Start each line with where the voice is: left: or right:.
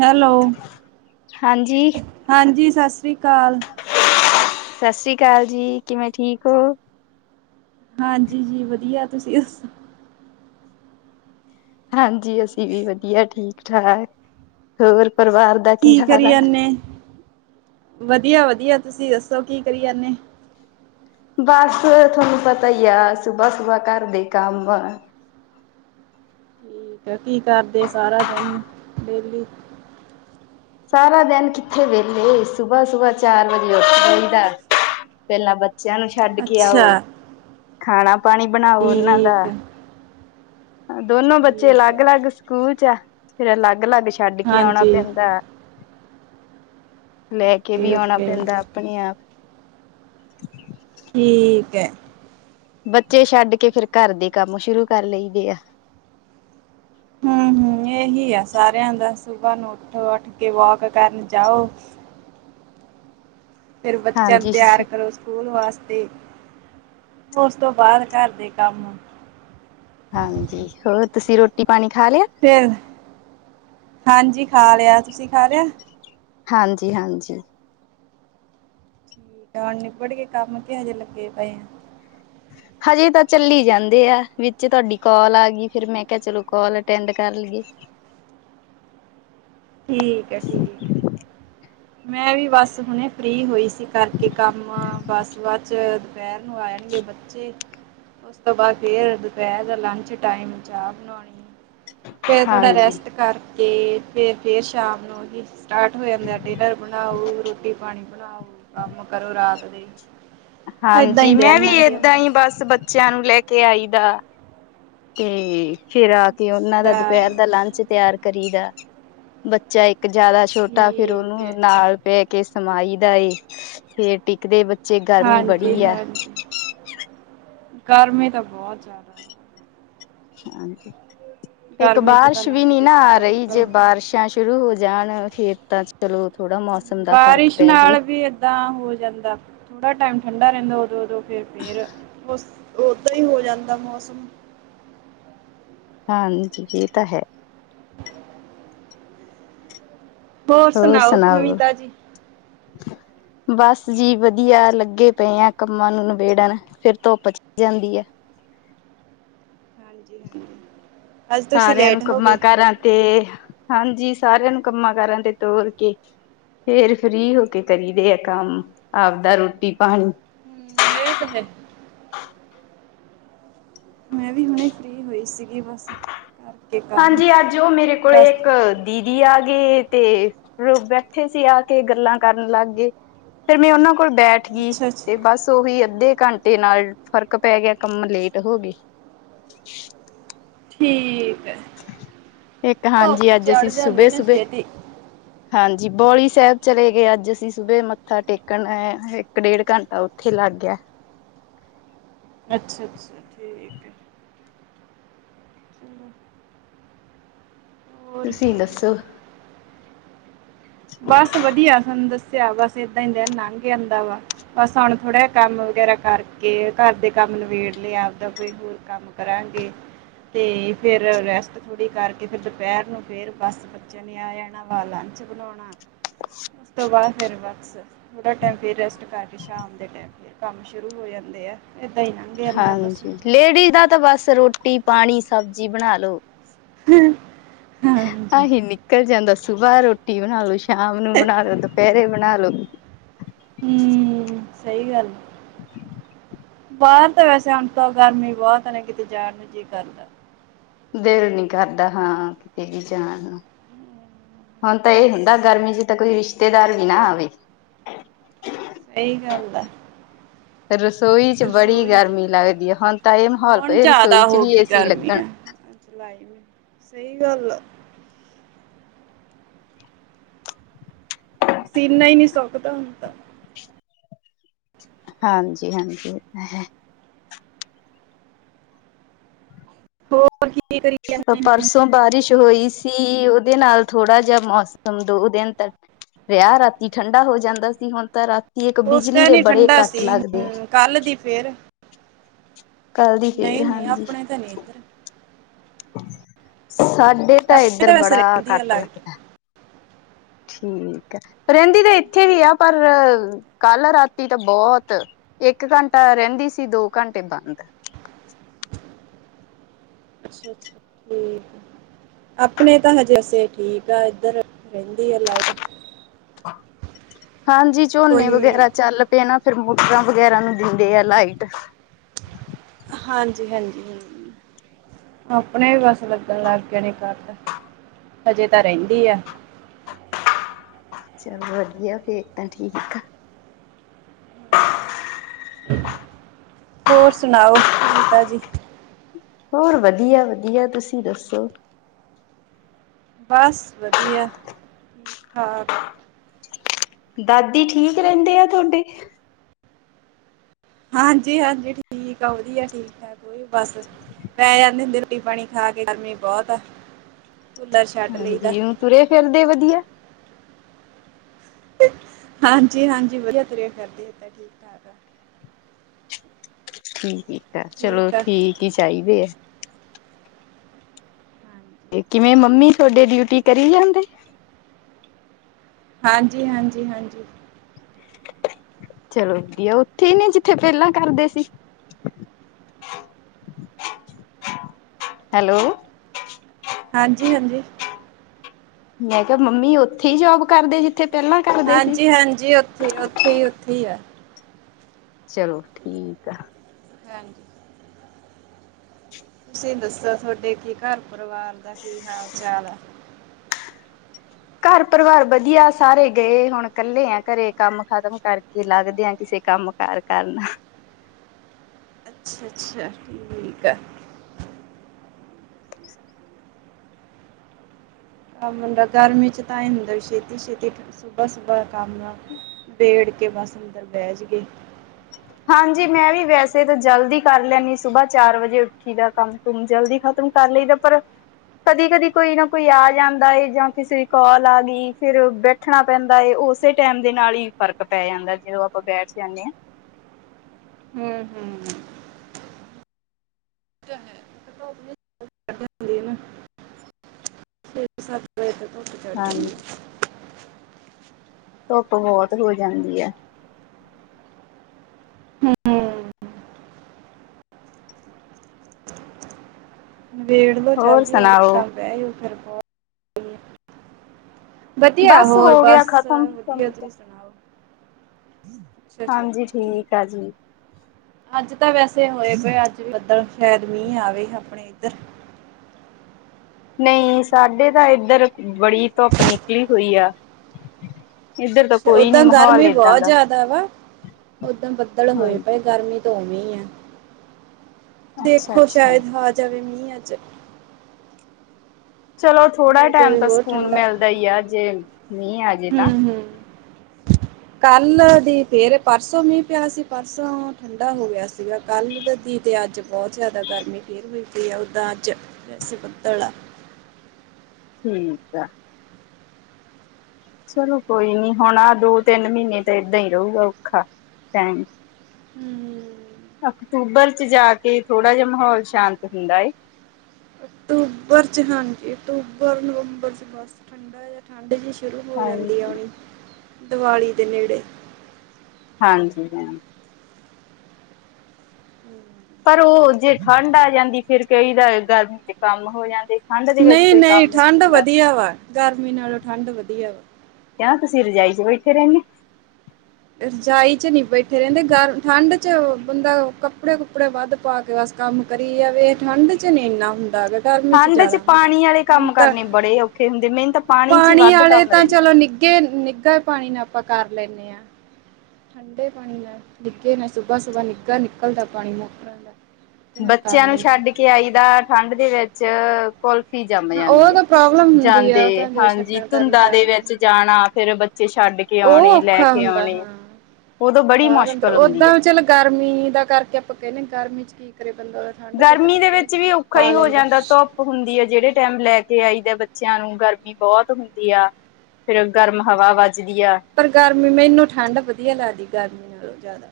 right: Hello,
left: ਹਾਂਜੀ,
right: ਹਾਂਜੀ ਸਾਸਰੀ ਕਾਲ।
left: ਸਾਸਰੀ ਕਾਲ ਜੀ, ਕਿਵੇ ਠੀਕ ਹੋ?
right: ਹਾਂਜੀ ਜੀ, ਵਦੀਆ ਤੁਸੀ ਦੱਸੋ?
left: ਹਾਂਜੀ ਅਸੀਂ ਵੀ ਵਦੀਆ, ਠੀਕ-ਠਾਕ, ਹੋਰ ਪਰਿਵਾਰ ਦਾ
right: ਕੀ
left: ਹਾਲ
right: ਕਰੀ
left: ਆ?
right: ਜਾਨੇ, ਵਦੀਆ ਵਦੀਆ, ਤੁਸੀਂ ਦੱਸੋ ਕੀ ਕਰੀ ਜਾਨੇ?
left: ਬੱਸ ਥੋਨੂੰ ਪਤਾ ਹੀ ਆ ਸੁਬਾ, ਸੁਬਾ ਘਰ ਦੇ ਕੰਮ।
right: ਠੀਕ ਕੀ ਕਰਦੇ ਸਾਰਾ ਦਿਨ, ਵਿਹਲੀ?
left: ਸਾਰਾ ਦਿਨ ਕਿੱਥੇ ਵੇਲੇ ਸੁਬਾ-ਸੁਬਾ ਚਾਰ ਵਜੇ ਉੱਠ ਜਾਈਦਾ। ਪਹਿਲਾ ਬੱਚਿਆਂ ਨੂੰ ਛੱਡ ਕੇ
right: ਅੱਛਾ
left: ਆਓ, ਖਾਣਾ-ਪਾਣੀ ਬਣਾਓ ਉਹਨਾਂ ਦਾ।
right: ਠੀਕ ਹੈ
left: ਦੋਨੋ ਬੱਚੇ
right: ਠੀਕ ਹੈ
left: ਅਲੱਗ-ਅਲੱਗ ਸਕੂਲ 'ਚ ਆ, ਫੇਰ ਅਲੱਗ-ਅਲੱਗ ਛੱਡ ਕੇ ਆਣਾ
right: ਹਾਂਜੀ
left: ਪੈਂਦਾ। ਲੈ ਕੇ ਵੀ
right: ਓਕੇ
left: ਆਉਣਾ
right: ਓਕੇ
left: ਪੈਂਦਾ ਅਪਣੇ-ਆਪ।
right: ਠੀਕ ਐ।
left: ਬੱਚੇ ਛੱਡ ਕੇ ਫੇਰ ਘਰ ਦੇ ਕੰਮ ਸ਼ੁਰੂ ਕਰ ਲਈਦੇ ਆ।
right: ਹੂੰ-ਹੂੰ, ਏਹੀ ਆ ਸਾਰਿਆ ਦਾ ਸੁਬਾ ਨੂੰ ਉਠੋ ਉੱਠ ਕੇ ਵੋਕ ਕਰਨ ਜਾਓ ਫਿਰ ਬੱਚਿਆਂ ਨੂੰ
left: ਹਾਂਜੀ
right: ਤਿਅਰ ਕਰੋ ਸਕੂਲ ਵਾਸਤੇ। ਉਸ ਤੋ ਬਾਅਦ ਘਰ ਦੇ ਕੰਮ
left: ਹਾਂਜੀ, ਹੋਰ ਤੁਸੀਂ ਰੋਟੀ-ਪਾਣੀ ਖਾ ਲਿਆ?
right: ਫੇਰ, ਹਾਂਜੀ ਖਾ ਲਿਆ, ਤੁਸੀ ਖਾ ਲਿਆ?
left: ਹਾਂਜੀ-ਹਾਂਜੀ।
right: ਹੁਨ ਨਿਬੜ ਕੇ ਕੰਮ ਕਿ ਹਜੇ ਲੱਗੇ ਪਏ ਆ?
left: ਹਜੇ ਤਾ ਚੱਲੀ ਜਾਂਦੇ ਆ, ਵਿੱਚ ਤੁਆਡੀ ਕੋਲ ਆ ਗਈ ਫੇਰ ਮੈ ਕਿਹਾ ਚਲੋ ਕੋਲ ਅਟੈਂਡ ਕਰ ਲੀਏ।
right: ਠੀਕ ਐ ਠੀਕ ਐ, ਮੈਂ ਵੀ ਬਸ ਹੁਣੇ ਫ੍ਰੀ ਹੋਈ ਸੀ। ਕਰਕੇ ਕੰਮ, ਬੱਸ ਬਾਦ ਚ ਦੁਪੈਰ ਨੂੰ ਆ ਜਾਣਗੇ ਬੱਚੇ। ਓਸ ਤੋ ਬਾਦ ਫੇਰ ਦੁਪੈਰ ਦਾ ਲੰਚ ਟਾਈਮ, ਚਾਹ ਬਣਾਉਣੀ ਫੇਰ ਥੋੜਾ
left: ਹਾਂਜੀ
right: ਰੈਸਟ ਕਰਕੇ, ਫੇਰ-ਫੇਰ ਸ਼ਾਮ ਨੂੰ ਓਹੀ ਸਟਾਰਟ ਹੋ ਜਾਂਦਾ ਆ ਡਿਨਰ ਬਣਾਓ, ਰੋਟੀ-ਪਾਣੀ ਬਣਾਓ, ਕੰਮ ਕਰੋ ਰਾਤ ਦੇ। ਏਦਾਂ
left: ਹਾਂਜੀ,
right: ਹੀ
left: ਮੈਂ
right: ਦਿਨ
left: ਵੀ
right: ਲੰਘ
left: ਏਦਾਂ
right: ਜਾਂਦਾ
left: ਹੀ ਬਸ ਬੱਚਿਆਂ ਨੂੰ ਲੈ ਕੇ ਆਈ ਦਾ। ਤੇ ਫੇਰ ਆ ਕੇ ਓਨਾਂ ਦਾ
right: ਅੱਛਾ
left: ਦੁਪੈਰ ਦਾ ਲੰਚ ਤਿਆਰ ਕਰੀਦਾ। ਬੱਚਾ ਇੱਕ ਜਾਦਾ ਛੋਟਾ ਫੇਰ ਓਨੂੰ
right: ਠੀਕ ਹੈ
left: ਨਾਲ ਪੇ ਕੇ ਸਮਾਈ ਦਾ ਏ, ਫੇਰ ਟਿਕਦੇ ਬੱਚੇ ਗਰਮੀ
right: ਹਾਂਜੀ
left: ਬੜੀ ਆ।
right: ਹਾਂਜੀ ਗਰਮੀ ਤਾਂ ਬੋਤ ਜਾਦਾ
left: ਹਾਜੀ, ਇੱਕ
right: ਗਰਮੀ 'ਚ ਤਾਂ
left: ਬਾਰਿਸ਼ ਵੀ ਨੀ
right: ਕਿਤੇ
left: ਨਾ ਆ
right: ਬਾਹਰ
left: ਰਹੀ
right: ਨਿਕਲ
left: ਜੇ ਬਾਰਿਸ਼ਾਂ ਸ਼ੁਰੂ ਹੋ ਜਾਣ ਫੇਰ ਤਾਂ ਚਲੋ ਥੋੜਾ ਮੌਸਮ ਦਾ ਫ਼ਰਕ
right: ਬਾਰਿਸ਼
left: ਪੈ ਜੇ
right: ਨਾਲ ਵੀ ਏਦਾਂ ਹੋ ਜਾਂਦਾ, ਥੋੜਾ ਟਾਈਮ ਠੰਡਾ ਰੈਂਦਾ ਓਦੋਂ-ਓਦੋ ਫੇਰ-ਫੇਰ ਓਦਾਂ ਹੀ ਹੋ ਜਾਂਦਾ ਮੌਸਮ।
left: ਹਾਂਜੀ, ਇਹ ਤਾਂ ਹੈ।
right: ਹੋਰ ਸੁਣਾਓ ਨਵੀ ਤਾਜੀ?
left: ਬਸ ਜੀ ਵਦੀਆ ਲੱਗੇ ਪਏ ਆ ਕੰਮਾਂ ਨੂੰ ਨਬੇੜਨ, ਫੇਰ ਧੋਪ ਚਣ ਜਾਂਦੀ ਆ।
right: ਹਾਂਜੀ-ਹਾਂਜੀ।
left: ਸਾਰੇਆਂ ਨੂੰ ਕੰਮਾਂ ਕਾਰਾਂ ਤੇ, ਹਾਂਜੀ ਸਾਰੇਆਂ ਨੂੰ ਕੰਮਾਂ ਕਾਰਾਂ ਤੇ ਤੋਰ ਕੇ ਫੇਰ ਫ੍ਰਰੀ ਹੋ ਕੇ ਕਰੀਦੇ ਆ ਕੰਮ ਆਪਦਾ ਰੋਟੀ-ਪਾਣੀ।
right: ਹੂੰ ਇਹ ਤੇ ਹੈ। ਮੈ ਵੀ ਹੁਣੇ ਫਰੀ ਹੋਈ ਸੀਗੀ ਬਸ ਕਰ
left: ਹਾਂਜੀ, ਅੱਜ ਉਹ ਮੇਰੇ ਕੋਲ ਇੱਕ ਦੀਦੀ ਆ ਗਏ ਤੇ ਫਿਰ ਬੈਠੇ ਸੀ ਆ ਕੇ ਗੱਲਾਂ ਕਰਨ ਲੱਗ ਗਏ। ਫਿਰ ਮੈ ਉਹਨਾਂ ਕੋਲ ਬੈਠ ਗਈ
right: ਅੱਛਾ
left: ਤੇ
right: ਅੱਛਾ
left: ਬੱਸ। ਉਹੀ ਅੱਧੇ ਘੰਟੇ ਨਾਲ ਫਰਕ ਪੈ ਗਿਆ ਕੰਮ ਲੇਟ ਹੋ ਗਈ।
right: ਠੀਕ ਹੈ।
left: ਇੱਕ ਹਾਂਜੀ,
right: ਧੁੱਪ
left: ਅੱਜ
right: ਚੜ
left: ਅਸੀ
right: ਜਾਂਦੀ ਨਾ
left: ਸੂਬੇ-ਸੂਬੇ
right: ਛੇਤੀ
left: ਹਾਂਜੀ, ਬੋਲੀ ਸਾਹਿਬ ਚਲੇ ਗਏ ਅੱਜ ਅਸੀ ਸੂਬੇ ਮੱਥਾ ਟੇਕਣ ਆ ਇੱਕ-ਡੇਢ ਘੰਟਾ ਉੱਥੇ ਲੱਗ ਗਿਆ।
right: ਅੱਛਾ-ਅੱਛਾ, ਠੀਕ ਹੈ ਚਲੋ। ਹੋਰ
left: ਤੁਸੀ ਦੱਸੋ।
right: ਬੱਸ ਵਧੀਆ ਸਾਨੂੰ ਦੱਸਿਆ ਬੱਸ ਏਦਾਂ ਦਿਨ ਲੰਘ ਜਾਂਦਾ ਵਾ। ਬੱਸ ਹੁਣ ਥੋੜਾ ਕੰਮ ਵਗੈਰਾ ਕਰਕੇ ਘਰ ਦੇ ਕੰਮ ਨਿਬੇੜ ਲਿਆ ਆਪਦਾ ਕੋਈ ਹੋਰ ਕੰਮ ਕਰਾਗੇ ਤੇ ਫਿਰ ਰੈਸਟ ਥੋੜ੍ਹੀ ਕਰਕੇ ਫਿਰ ਦੁਪਹਿਰ ਨੂੰ ਫਿਰ ਬੱਸ ਬਚਿਆ ਨੇ ਆ ਜਾਣਾ ਵਾ ਲੰਚ ਬਣਾਉਣਾ ਉਸ ਤੋ ਬਾਅਦ ਫਿਰ ਬੱਸ ਥੋੜ੍ਹਾ ਟਾਈਮ ਫਿਰ ਰੈਸਟ ਕਰਕੇ ਸ਼ਾਮ ਦੇ ਟਾਇਮ ਫਿਰ ਕੰਮ ਸ਼ੁਰੂ ਹੋ ਜਾਂਦੇ ਆ। ਏਦਾਂ ਹੀ ਲਘ ਜਾਂਦਾ ਬੱਸ।
left: ਹਾਂਜੀ ਲੇਡੀਜ਼ ਦਾ ਤਾਂ ਬੱਸ ਰੋਟੀ-ਪਾਣੀ ਸਬਜ਼ੀ ਬਣਾ ਲੋ।
right: ਹੂੰ।
left: ਇਹੀ ਨਿਕਲ ਜਾਂਦਾ ਸੁਬਾਹ ਰੋਟੀ ਬਣਾਲੋ, ਸ਼ਾਮ ਨੂੰ ਬਣਾਲੋ, ਦੁਪਹਿਰੇ ਬਣਾਲੋ।
right: ਹੂੰ ਸਹੀ ਗੱਲ ਏ।
left: [unintelligible]
right: ਬਾਹਰ ਤਾਂ ਵੈਸੇ ਹੁਣ ਤਾਂ ਗਰਮੀ ਬਹੁਤ ਨੇ ਕਿਤੇ ਜਾਣ ਨੂੰ ਜੀ ਕਰਦਾ।
left: ਦਿਲ ਨੀ ਕਰਦਾ ਹਾਂ ਕਿਤੇ ਵੀ ਜਾਣਨੂੰ। ਹੁਣ ਤਾਂ ਇਹ ਹੁੰਦਾ ਗਰਮੀ ਚ ਤਾਂ ਕੋਈ ਰਿਸ਼ਤੇਦਾਰ ਵੀ ਨਾ ਆਵੇ।
right: ਸਹੀ ਗੱਲ ਆ।
left: ਰਸੋਈ ਚ ਬੜੀ
right: ਰਸੋਈ ਚ
left: ਗਰਮੀ ਲੱਗਦੀ ਐ ਹੁਣ ਤਾਂ ਏ ਮਾਹੌਲ
right: ਹੁਣ
left: ਪਏ ਰਸੋਈ ਚ ਵੀ ਏਸੀ ਲੱਗਾ।
right: ਚਲਾਈ ਨੀ ਸਹੀ ਗੱਲ ਆ। ਪਸੀਨਾ ਈ ਨੀ ਸੁਕਦਾ ਹੁੰਦਾ।
left: ਹਾਂਜੀ-ਹਾਂਜੀ ਏ ਤਾਂ ਹੈ।
right: ਹੋਰ ਕੀ ਕਰੀ ਜਾਣੀ ਐ।
left: ਸੋਂ ਬਾਰਿਸ਼ ਹੋਈ ਸੀ ਓਦੇ ਨਾਲ ਥੋੜਾ ਜਿਆ ਮੌਸਮ ਦੋ-ਦਿਨ ਤੱਕ ਰਿਆ ਰਾਤੀ ਠੰਡਾ ਹੋ ਜਾਂਦਾ ਸੀ ਹੁਣ ਤਾਂ ਰਾਤੀ ਇੱਕ
right: ਉਸ
left: ਬਿਜਲੀ
right: ਟਾਈਮ
left: ਦੇ
right: ਹੀ
left: ਬੜੇ
right: ਠੰਡਾ
left: ਕੱਟ
right: ਸੀ
left: ਲੱਗਦੇਆ।
right: ਹਮ ਕੱਲ ਦੀ ਫੇਰ
left: ਕੱਲ ਦੀ ਫੇਰ ਹਾਂਜੀ।
right: ਤਾ ਨੀ ਏਧਰ।
left: ਸਾਡੇ ਤਾਂ
right: ਆਪਣੇ
left: ਏਧਰ
right: ਵੈਸੇ
left: ਬੜਾ
right: ਰਹਿੰਦੀ ਆ
left: ਕੱਟ
right: ਲਾਈਟ
left: ਲੱਗਦਾ। ਠੀਕ ਆ ਰੈਹਦੀ ਤਾਂ ਏਥੇ
right: ਅੱਛਾ
left: ਹੀਆ
right: ਅੱਛਾ
left: ਪਰ
right: ਅੱਛਾ
left: ਕੱਲ੍ਹ ਰਾਤੀ ਤਾਂ ਬੋਤ ਇੱਕ ਘੰਟਾ ਰੈਂਦੀ ਸੀ। ਦੋ ਘੰਟੇ ਬੰਦ
right: ਅੱਛਾ-ਅੱਛਾ ਠੀਕ ਹੈ। ਆਪਣੇ ਤਾਂ ਹਜੇ ਅਸੀ ਠੀਕ ਆ ਏਧਰ ਰੈਂਦੀ ਆ ਲਾਈਟ
left: ਹਾਂਜੀ ਝੋਨੇ
right: ਕੋਈ
left: ਵਗੈਰਾ ਚੱਲ ਤੇ ਨਾ ਫਿਰ ਮੋਟਰਾਂ ਵਗੈਰਾ ਨੂੰ ਦਿੰਦੇ ਆ ਲਾਈਟ।
right: ਹਾਂਜੀ, ਹਾਂਜੀ, ਹੂੰ। ਆਪਣੇ ਵੀ ਬੱਸ ਲੱਗਣ ਲੱਗ ਗਏ ਨੇ ਕੱਟ ਹਜੇ ਤਾਂ ਰੈਂਦੀ ਆ।
left: ਚੱਲ ਵਧੀਆ ਫੇਰ ਤਾਂ ਠੀਕ ਆ। [inaudible]
right: ਹੋਰ ਸੁਣਾੳ? ਨਵੀ ਤਾਜੀ
left: ਹੋਰ ਵਧੀਆ- ਵਧੀਆ ਤੁਸੀਂ ਦੱਸੋ?
right: ਬਸ ਵਧੀਆ। ਠੀਕ-ਠਾਕ।
left: ਦਾਦੀ ਠੀਕ ਰੈਦੇਂ ਆ ਥੋਡੇ?
right: ਹਾਂਜੀ- ਹਾਂਜੀ ਠੀਕ ਆ ਵਧੀਆ, ਠੀਕ -ਠਾਕ। ਓਬਸ ਪੈ ਜਾਂਦੀ ਹੁੰਦੀ ਰੋਟੀ -ਪਾਣੀ ਖਾ ਕੇ ਗਰਮੀ ਬੋਤ ਆ। ਕੂਲਰ ਛੱਡ ਲਈਦਾ
left: ਹਾਂਜੀ, ਹਾ ਤੁਰੇ ਫਿਰਦੇ ਆ ਵਧੀਆ।
right: ਹਾਂਜੀ- ਹਾਂਜੀ ਵਧੀਆ ਤੁਰੇ ਫਿਰਦੇ ਆ ਓਦਾ ਠੀਕ- ਠਾਕ ਆ।
left: ਠੀਕ ਆ। ਚਲੋ ਠੀਕ ਈ ਚਾਈਦੇ ਆ। ਤੇ ਕਿਵੇਂ ਮੰਮੀ ਥੋਡੇ ਡਿਊਟੀ ਕਰੀ ਜਾਂਦੇ?
right: ਹਾਂਜੀ, ਹਾਂਜੀ, ਹਾਂਜੀ।
left: ਚਲੋ ਵਧੀਆ। ਉੱਥੇ ਈ ਨੇ ਜਿੱਥੇ ਪੈਲਾਂ ਕਰਦੇ ਸੀ? ਹੈਲੋ।
right: ਹਾਂਜੀ-ਹਾਂਜੀ।
left: ਮੈਂ ਕਿਆ ਮੰਮੀ ਉੱਥੇ ਹੀ ਜੋਬ ਕਰਦੇ ਜਿੱਥੇ ਪੈਲਾਂ
right: ਹਾਂਜੀ-ਹਾਂਜੀ, ਉੱਥੇ-ਉੱਥੇ ਈ ਉੱਥੇ ਈ ਆ।
left: ਚਲੋ, ਠੀਕ ਆ।
right: ਹਾਂਜੀ। ਤੁਸੀਂ ਦੱਸੋ, ਥੋਡੇ ਕੀ ਘਰ-ਪਰਿਵਾਰ ਦਾ ਕੀ ਹਾਲ- ਚਾਲ ਆ।
left: ਘਰ-ਪਰਿਵਾਰ ਵਧੀਆ ਸਾਰੇ ਗਏ ਹੁਣ ਕੱਲੇ ਆ ਘਰੇ ਕੰਮ ਖਤਮ ਕਰਕੇ ਲੱਗਦੇ ਆ ਕਿਸੇ ਕੰਮਕਾਰ ਕਰਨ।
right: ਅੱਛਾ-ਅੱਛਾ ਠੀਕ ਆ। ਕੰ ਮਤਲਬ ਗਰਮੀ 'ਚ ਤਾਂ ਆਏ ਹੁੰਦਾ ਵੀ ਛੇਤੀ-ਛੇਤੀ ਸੁਬਹ-ਸੁਬਹ ਦਾ ਕੰਮ। ਵੇੜ ਕੇ ਬਸ ਅੰਦਰ ਬਹਿਜ ਗਏ।
left: ਹਾਂਜੀ, ਮੈਂ ਵੀ ਵੈਸੇ ਤਾਂ ਜਲਦੀ ਹੀ ਕਰ ਲੈਂਦੀ ਸੁਬਾਹ ਚਾਰ ਵਜੇ ਉੱਠੀ ਦਾ, ਕੰਮ ਕੰਮ ਜਲਦੀ ਖ਼ਤਮ ਕਰ ਲਈਦਾ, ਪਰ ਕਦੀ- ਕਦੀ ਕੋਈ ਨਾ ਕੋਈ ਆ ਜਾਂਦਾ ਜਾਂ ਕਿਸੇ ਦੀ ਕੋਾਲ ਆ ਗਈ, ਫੇਰ ਬੈਠ ਉੱਠਣਾ ਪੈਂਦਾ ਹੈ, ਉਸੇ ਟੈਮ ਦੇ ਨਾਲ ਹੀ ਫ਼ਰਕ ਪੈ ਜਾਂਦਾ ਜਦੋਂ ਆਪਾਂ ਬੈਠ ਜਾਂਦੇ ਹਾਂ।
right: ਹਮ- ਹਮ। ਅਤੇ ਸਾ
left: ਹਾਂ। ਧੁੱਪ ਬਹੁਤ ਹੋ ਜਾਂਦੀ ਹੈ।
right: ਹੂੰ ਨਿਬੇੜ ਲਓ
left: ਹੋਰ
right: ਜਲਦੀ ਅ,
left: ਸੁਣਾਓ
right: ਤਾਂ ਬਹਿਓ ਫਿਰ ਬ ਵਧੀਆ
left: ਬਸ
right: ਹੋਰ
left: ਹੋ ਗਿਆ
right: ਬਸ
left: ਖਤਮ
right: ਵਧੀਆ,
left: ਤੁਹਾਨੂੰ ਤਾਂ
right: ਤੁਸੀ ਸੁਣਾਓ? ਅੱਛਾ ਅੱਛਾ
left: ਹਾਂਜੀ, ਠੀਕ ਆ ਜੀ।
right: ਅੱਜ ਤਾਂ ਵੈਸੇ ਹੋਏ ਪ ਅੱਜ ਬਦਲ, ਸ਼ਾਇਦ ਮੀਂਹ ਆਵੇ ਆਪਣੇ ਇੱਧਰ।
left: ਨਹੀਂ, ਸਾਡੇ ਤਾਂ ਇਏਧਰ ਬੜੀ ਧੁੱਪ ਨਿਕਲੀ ਹੋਈ ਆ। ਇੱਧਰ ਤਾਂ
right: ਅੱਛਾ,
left: ਕੋਈ ਨੀ
right: ਓਦਾਂ
left: ਮਾਹੌਲ
right: ਗਰਮੀ
left: ਏਦਾਂ
right: ਬਹੁਤ
left: ਦਾ
right: ਜਿਆਦਾ ਵਾ, ਓਦਾਂ ਬੱਦਲ ਹੋਏ ਪਏ
left: ਹਾਂਜੀ
right: ਗਰਮੀ ਹੋਣੀ ਆ,
left: ਅੱਛਾ
right: ਦੇਖੋ
left: ਅੱਛਾ
right: ਸ਼ਾਇਦ ਆ ਜਾਵੇ ਮੀਂਹ ਅੱਜ।
left: ਚਲੋ ਥੋੜ੍ਹਾ
right: ਹੋ
left: ਟਾਈਮ
right: ਜਾਵੇ
left: ਤਾਂ
right: ਹੋਰ
left: ਸਕੂਨ
right: ਠੰਡਾ
left: ਮਿਲਦਾ ਹੀ ਆ, ਜੇ ਮੀਂਹ ਆਜੇ
right: ਹੂੰ
left: ਤਾ।
right: ਹੂੰ ਕੱਲ ਦੀ ਫੇਰ, ਪਰਸੋਂ ਮੀਂਹ ਪਿਆ ਸੀ ਪਰਸੋਂ ਠੰਡਾ ਹੋ ਗਿਆ ਸੀਗਾ, ਕੱਲ੍ਹ ਦੀ ਤੇ ਅੱਜ ਬਹੁਤ ਜ਼ਿਆਦਾ ਗਰਮੀ ਫੇਰ ਹੋ ਪਈ ਹੈ ਉੱਦਾਂ ਅੱਜ ਵੈਸੇ ਬਦਲ ਆ
left: ਠੀਕ ਆ। ਚਲੋ ਕੋਈ ਨੀ, ਹੁਣਾ ਦੋ -ਤਿੰਨ ਮਹੀਨੇ ਤਾਂ ਏਦਾਂ ਹੀ ਰੂਗਾ ਔਖਾ, ਟਾਈਮ
right: ਹਮ -ਹ
left: ਅਕਤੂਬਰ ਚ' ਜਾ ਕੇ ਥੋੜਾ ਜਿ ਮਾਹੌਲ ਸ਼ਾਂਤ ਹੁੰਦਾ ਏ।
right: ਅਕਤੂਬਰ ਚ' ਹਾਂਜੀ, ਅਕਤੂਬਰ, ਨਵੰਬਰ ਚ' ਬਸ ਠੰਡਾ ਆ। ਠੰਡ ਜਿ ਸ਼ੁਰੂ ਹੋ ਜਾਂਦੀ ਆ,
left: ਹਾਂਜੀ
right: ਆਉਣੀ ਦਿਵਾਲੀ ਦੇ ਨੇੜੇ।
left: ਹਾਂਜੀ। ਹਾਂ,
right: ਹਮ।
left: ਪਰ ਉਹ ਜੇ ਠੰਡ ਆ ਜਾਂਦੀ, ਫਿਰ ਕਈਦਾ ਗਰਮੀ 'ਚ ਕੰਮ ਹੋ ਜਾਂਦੇ। ਠੰਢ ਦੇ ਵਿੱਚ
right: ਨਈ,
left: ਕੋਈ ਕੰਮ
right: ਨਈ
left: ਨਹੀਂ
right: ਠੰਢ
left: ਹੁੰਦਾ
right: ਵਧੀਆ ਵਾ, ਗਰਮੀ ਨਾਲੋਂ ਠੰਢ ਵਧੀਆ ਵਾ।
left: ਕਿਆ ਤੁਸੀਂ ਰਜਾਈ 'ਚ ਬੈਠੇ ਰਹਿੰਦੇ?
right: ਰਜਾਈ 'ਚ ਨਹੀਂ ਬੈਠੇ ਰਹਿੰਦੇ, ਗਰਮ, ਠੰਢ 'ਚ ਬੰਦਾ ਕੱਪੜੇ ਕੁੱਪੜੇ ਵੱਧ ਪਾ ਕੇ ਬਸ ਕੰਮ ਕਰੀ ਜਾਵੇ, ਠੰਡ 'ਚ ਨੀ ਇੰਨਾ ਹੁੰਦਾ, ਮਗਰ
left: ਠੰਡ 'ਚ ਪਾਣੀ ਵਾਲੇ ਕੰਮ ਕਰਨੇ ਬੜੇ ਔਖੇ ਹੁੰਦੇ, ਮੇਨੂੰ ਤਾਂ ਚ ਹੀ
right: ਪਾਣੀ
left: ਵੱਧ
right: ਆਲੇ
left: ਕੰਮ
right: ਤਾਂ ਚਲੋ,
left: ਰਹਿੰਦਾ
right: ਨਿੱਘੇ -ਨਿੱਘਾ ਪਾਣੀ ਨਾਲ ਆਪਾਂ ਕਰ ਲੈਂਦੇ ਆ। ਠੰਡੇ ਪਾਣੀ ਨਾਲ, ਨਿੱਘੇ ਨਾਲ ਸੁਬਾਹ -ਸੁਬਾਹ ਨਿੱਘਾ ਨਿਕਲਦਾ ਪਾਣੀ ਮੋਟਰ ਦਾ। ਤੇ ਨਾਲ ਕਰ
left: ਬੱਚਿਆਂ ਨੂੰ
right: ਲਈਦਾ
left: ਛੱਡ ਕੇ ਆਈ ਦਾ ਠੰਢ ਦੇ ਵਿੱਚ। ਕੁਲਫੀ ਜੰਮ
right: ਹਾਂ ਉਹ
left: ਜਾਂਦੀ ਹੈ
right: ਤਾਂ ਪ੍ਰੋਬਲਮ ਹੁੰਦੀ ਆ
left: ਜਾਂਦੇ,
right: ਉਹ ਤਾਂ ਜਦੋਂ
left: ਹਾਂਜੀ,
right: ਛੱਡਣ ਕਰਨ
left: ਧੁੰਦਾਂ ਦੇ
right: ਜਾਣਾ
left: ਵਿੱਚ ਜਾਣਾ ਫੇਰ ਬੱਚੇ ਛੱਡ ਕੇ
right: ਉਹ
left: ਆਉਣੇ, ਲੈ
right: ਔਖਾ
left: ਕੇ
right: ਹੁੰਦਾ
left: ਆਉਣੇ,
right: ਹਾਂ
left: ੳਦੋਂ ਬੜੀ
right: ਬਾਹਰ ਅੰਦਰ
left: ਮੁਸ਼ਕਲ ਹੁੰਦੀ
right: ਓਦਾਂ
left: ਐ।
right: ਵੀ ਚਲ ਗਰਮੀ ਦਾ ਕਰਕੇ, ਆਪਾਂ ਕਹਿੰਦੇ ਗਰਮੀ 'ਚ ਕੀ ਕਰੇ ਬੰਦਾ ਠੰਡ ਚ ਤਾਂ
left: ਗਰਮੀ ਦੇ
right: ਕੱਪੜੇ
left: ਵਿੱਚ ਵੀ ਔਖਾ
right: ਪਾ
left: ਹੀ ਹੋ
right: ਲੈਂਦਾ
left: ਜਾਂਦਾ, ਧੁੱਪ ਹੁੰਦੀ ਆ, ਜਿਹੜੇ ਟਾਈਮ ਲੈ ਕੇ ਆਈ ਦਾ ਬੱਚਿਆਂ ਨੂੰ ਗਰਮੀ ਬਹੁਤ ਹੁੰਦੀ ਆ। ਫੇਰ ਗਰਮ ਹਵਾ ਵੱਜਦੀ ਆ।
right: ਪਰ ਗਰਮੀ, ਮੈਂਨੂੰ ਠੰਢ ਵਧੀਆ ਲਾਗਦੀ ਗਰਮੀ ਨਾਲੋਂ ਜ਼ਿਆਦਾ।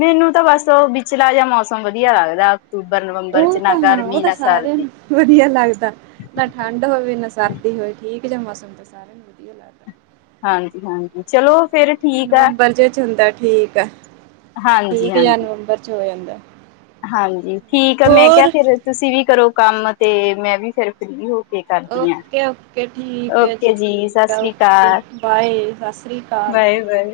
left: ਮੈਨੂੰ ਤਾਂ ਬਸ ੳਹ, ਵਿਚਲਾ ਜਿਹਾ ਮੌਸਮ ਵਧੀਆ ਲੱਗਦਾ। ਅਕਟੂਬਰ, ਨਵੰਬਰ ਚ
right: ਉਹ
left: ਨਾ
right: ਤਾਂ ਹਾਂ ਉਹ
left: ਗਰਮੀ
right: ਤਾਂ
left: ਨਾ
right: ਸਾਰਿਆਂ
left: ਸਰਦੀ।
right: ਨੂੰ ਵਧੀਆ ਲੱਗਦਾ ਨਾ ਠੰਡ ਹੋਵੇ ਨਾ ਸਰਦੀ ਹੋਵੇ ਠੀਕ ਜੀ ਮੌਸਮ ਤਾਂ ਸਾਰਿਆਂ ਨੂੰ ਵਧੀਆ ਲੱਗਦਾ।
left: ਹਾਂਜੀ ਹਾਂਜੀ ਚਲੋ ਫੇਰ ਠੀਕ ਆ
right: ਨਵੰਬਰ ਚ ਹੁੰਦਾ ਠੀਕ ਆ।
left: ਹਾਂਜੀ
right: ਠੀਕ ਯਾਰ
left: ਹਾਂਜੀ
right: ਨਵੰਬਰ ਚ ਹੋ ਜਾਂਦਾ।
left: ਹਾਂਜੀ ਠੀਕ ਆ। ਮੈਂ ਕਿਹਾ
right: ਹੋਰ
left: ਫੇਰ ਤੁਸੀਂ ਵੀ ਕਰੋ ਕੰਮ ਤੇ ਮੈਂ ਵੀ ਫਿਰ ਫਰੀ ਹੋ ਕੇ ਕਰਦੀ ਆ।
right: ਓਕੇ ਓਕੇ
left: ਓਕੇ ਜੀ ਸਤਿ ਸ੍ਰੀ ਅਕਾਲ।
right: ਬਾਾਏ। ਸਤਿ ਸ਼੍ਰੀ ਅਕਾਲ।
left: Bye bye